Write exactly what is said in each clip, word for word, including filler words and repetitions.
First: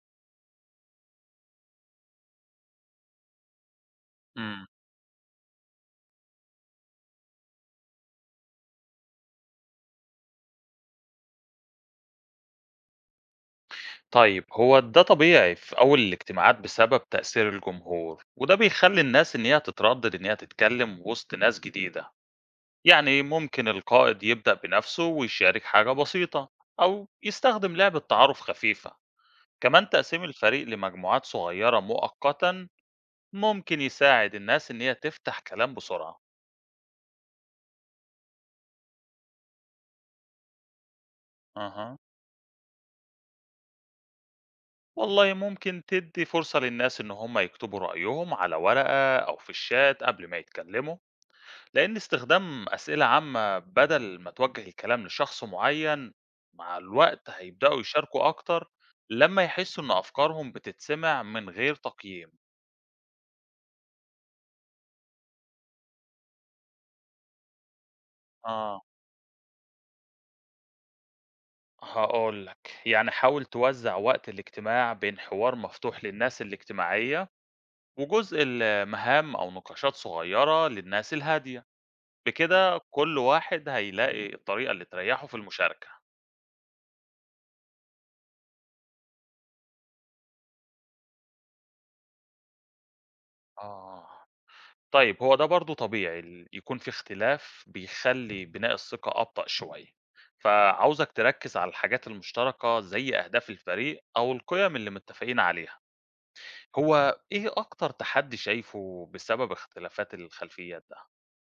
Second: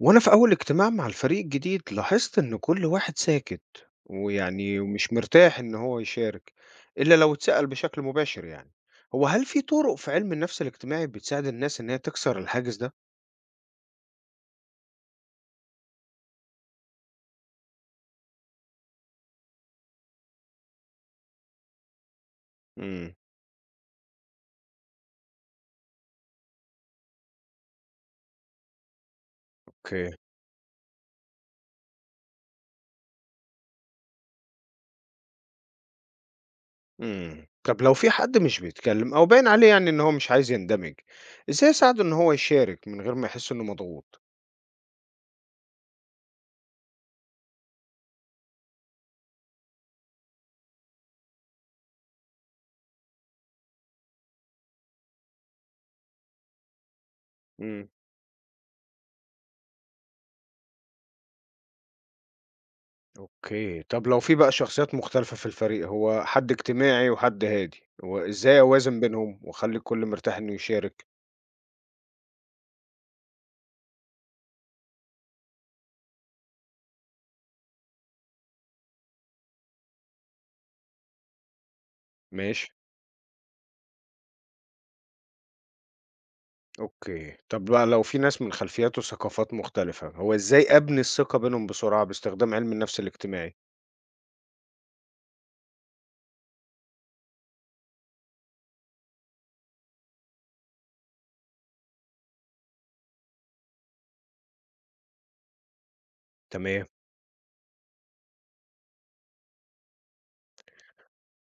وأنا في أول اجتماع مع الفريق الجديد لاحظت إن كل واحد ساكت إمم. ويعني ومش مرتاح إن هو يشارك إلا لو اتسأل بشكل مباشر يعني هو هل في طرق في علم النفس الاجتماعي بتساعد الناس إن هي تكسر الحاجز ده؟ طيب هو ده طبيعي في أول الاجتماعات بسبب تأثير الجمهور، وده بيخلّي الناس إن هي تتردد إن هي تتكلم وسط ناس جديدة، امم يعني ممكن القائد يبدأ بنفسه ويشارك حاجة بسيطة، أو يستخدم لعبة تعارف خفيفة، كمان أوكي. تقسيم الفريق لمجموعات صغيرة مؤقتًا ممكن يساعد الناس إن هي تفتح كلام بسرعة. امم طب لو في حد مش بيتكلم أو باين عليه يعني إن هو مش عايز يندمج، إزاي أها. أساعده إن هو يشارك من غير ما يحس إنه مضغوط؟ والله ممكن تدّي فرصة للناس إن هم يكتبوا رأيهم على ورقة أو في الشات قبل ما يتكلموا. لأن استخدام أسئلة عامة بدل ما توجه الكلام لشخص معين مع الوقت هيبدأوا يشاركوا أكتر لما يحسوا إن أفكارهم بتتسمع من غير تقييم. أوكي، طب لو في بقى شخصيات مختلفة في الفريق، هو حد اجتماعي وحد هادي، وإزاي آه، أوازن بينهم وأخلي الكل مرتاح إنه يشارك؟ هقول لك يعني حاول توزع وقت الاجتماع بين حوار مفتوح للناس الاجتماعية وجزء المهام أو نقاشات صغيرة للناس الهادية. ماشي، بكده كل واحد هيلاقي الطريقة اللي تريحه في المشاركة. أوكي، طب بقى لو في ناس من خلفيات وثقافات مختلفة، هو إزاي أبني الثقة بينهم بسرعة باستخدام علم النفس الاجتماعي؟ آه، طيب هو ده برضه طبيعي، ال يكون في اختلاف بيخلّي بناء الثقة أبطأ شوية، فعاوزك تركّز على الحاجات المشتركة زي أهداف الفريق أو القيم اللي متّفقين عليها، تمام. هو إيه أكتر تحدي شايفه بسبب اختلافات الخلفيات ده؟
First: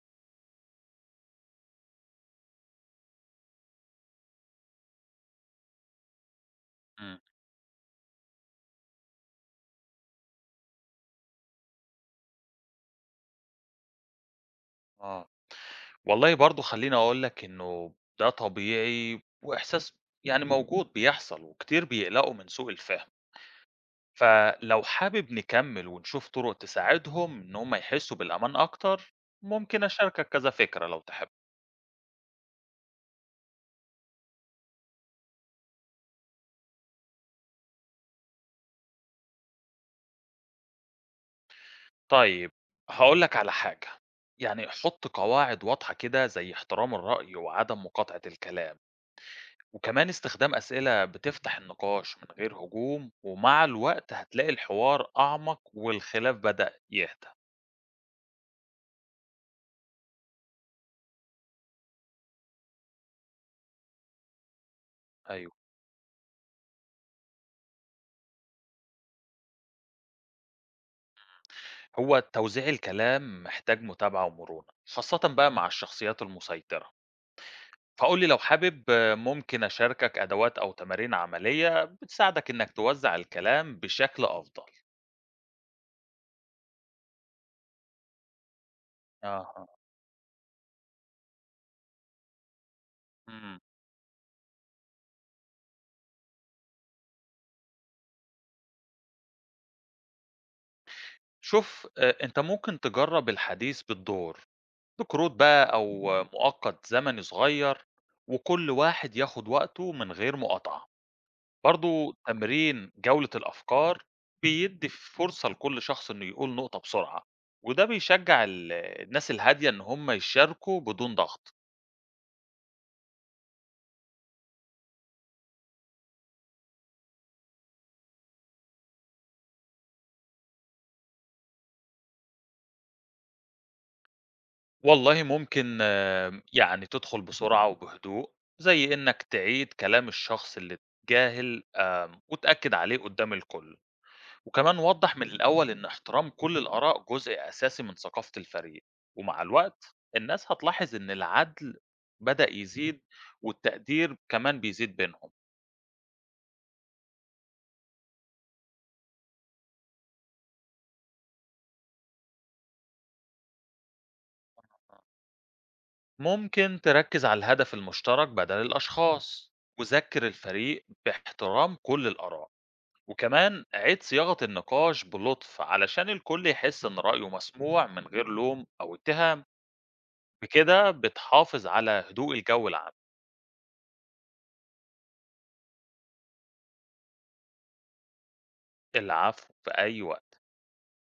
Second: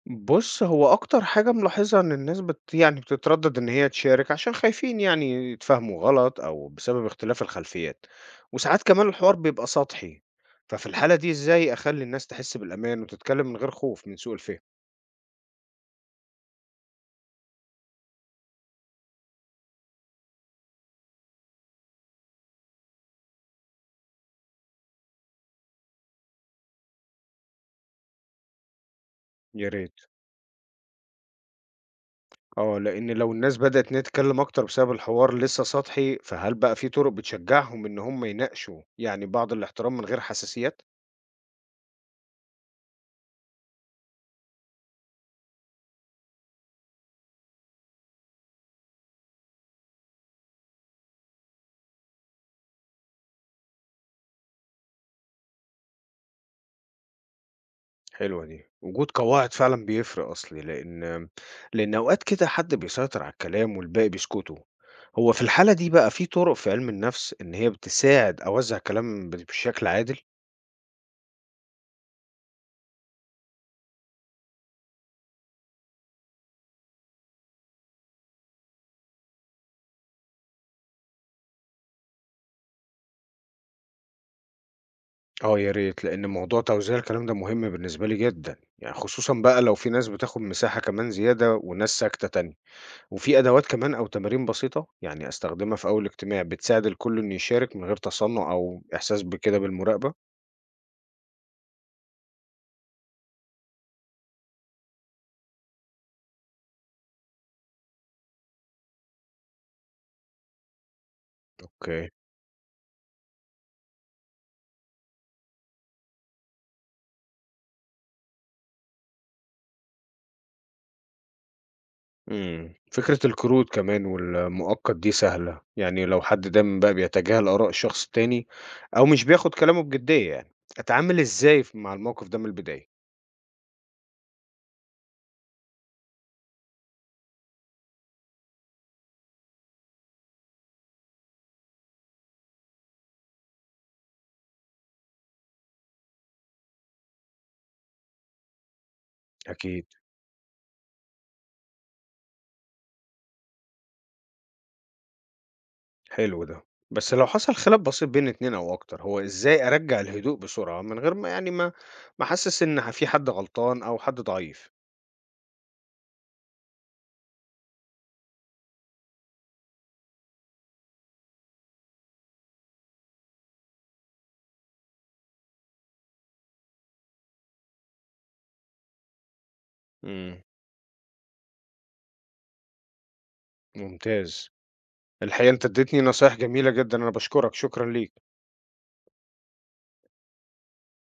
بُص، هو أكتر حاجة ملاحظها إن الناس بت يعني بتتردد إن هي تشارك عشان خايفين يعني يتفهموا غلط أو بسبب إمم، اختلاف الخلفيات، وساعات كمان الحوار بيبقى سطحي، ففي الحالة دي إزاي أخلّي الناس تحس بالأمان وتتكلم من غير خوف من سوء الفهم؟ آه، والله برضه خلّيني أقول لك إنه ده طبيعي وإحساس يعني موجود بيحصل وكتير بيقلقوا من سوء الفهم. فلو حابب نكمل ونشوف طرق تساعدهم إن هم يحسوا بالأمان أكتر يا ممكن ريت. أشاركك كذا فكرة لو تحب. آه، لإن لو الناس بدأت إن هي تتكلم أكتر بسبب الحوار لسه سطحي، فهل بقى في طرق بتشجعهم إن هم يناقشوا يعني بعض الاحترام من غير حساسيات؟ طيب، هقولك على حاجة، يعني حط قواعد واضحة كده زي احترام الرأي وعدم مقاطعة الكلام، وكمان استخدام أسئلة بتفتح النقاش من غير هجوم، ومع الوقت هتلاقي الحوار أعمق والخلاف بدأ يهدى. حلوة دي، وجود قواعد فعلًا بيفرق أصلي، لإن لإن أوقات كده حد بيسيطر على الكلام والباقي بيسكتوا، هو في أيوه، الحالة دي بقى في طرق في علم النفس إن هي بتساعد أوزّع الكلام ب بشكل عادل؟ هو توزيع الكلام محتاج متابعة ومرونة خاصة بقى مع الشخصيات المسيطرة، فقُل لي لو حابب. آه، ممكن أشاركك أدوات أو تمارين عملية بتساعدك إنك توزّع الكلام بشكل أفضل. آه يا ريت، لإن موضوع توزيع الكلام ده مهم بالنسبة لي جدًا، يعني خصوصًا بقى أها. لو في ناس بتاخد مساحة كمان زيادة وناس ساكتة تانية، وفي إمم. أدوات كمان أو تمارين بسيطة يعني أستخدمها في أول اجتماع بتساعد الكل إنه يشارك من غير تصنع أو إحساس بكده بالمراقبة؟ شوف أ أنت ممكن تجرّب الحديث بالدور، بكروت بقى أو آه، مؤقت زمني صغير وكل واحد ياخد وقته من غير مقاطعة. أوكي. برضه تمرين جولة الأفكار بيدّي فرصة لكل شخص إنه يقول نقطة بسرعة، وده بيشجّع ال الناس الهادية إن هم يشاركوا بدون ضغط. إمم. فكرة القروض كمان والمؤقت دي سهلة، يعني لو حد دايمًا بقى بيتجاهل آراء الشخص التاني أو مش بياخد كلامه بجدية يعني، أتعامل إزاي ف مع الموقف ده من البداية؟ والله ممكن، آآ، يعني تدخل بسرعة وبهدوء، زي إنك تعيد كلام الشخص اللي اتجاهل، آمم، وتأكد عليه قدّام الكل، وكمان وضّح من الأول إن احترام كل الآراء جزء أساسي من ثقافة الفريق، ومع أكيد، الوقت الناس هتلاحظ إن العدل بدأ يزيد والتقدير كمان بيزيد بينهم. حلو ده. بس لو حصل خلاف بسيط بين اتنين أو أكتر، هو إزاي أرجّع الهدوء بسرعة من غير ما يعني ما ما أحسّس إن ح في حد غلطان أو حد ضعيف؟ ممكن تركز على الهدف المشترك بدل الأشخاص، وذكّر الفريق باحترام كل الآراء. وكمان عيد صياغة النقاش بلطف علشان الكل يحس إن رأيه مسموع من غير لوم أو اتهام. إمم، بكده بتحافظ على هدوء الجو العام. ممتاز. الحقيقة أنت ادّيتني نصايح جميلة جدًا، أنا باشكرك، شكرًا ليك. العفو، في أي وقت.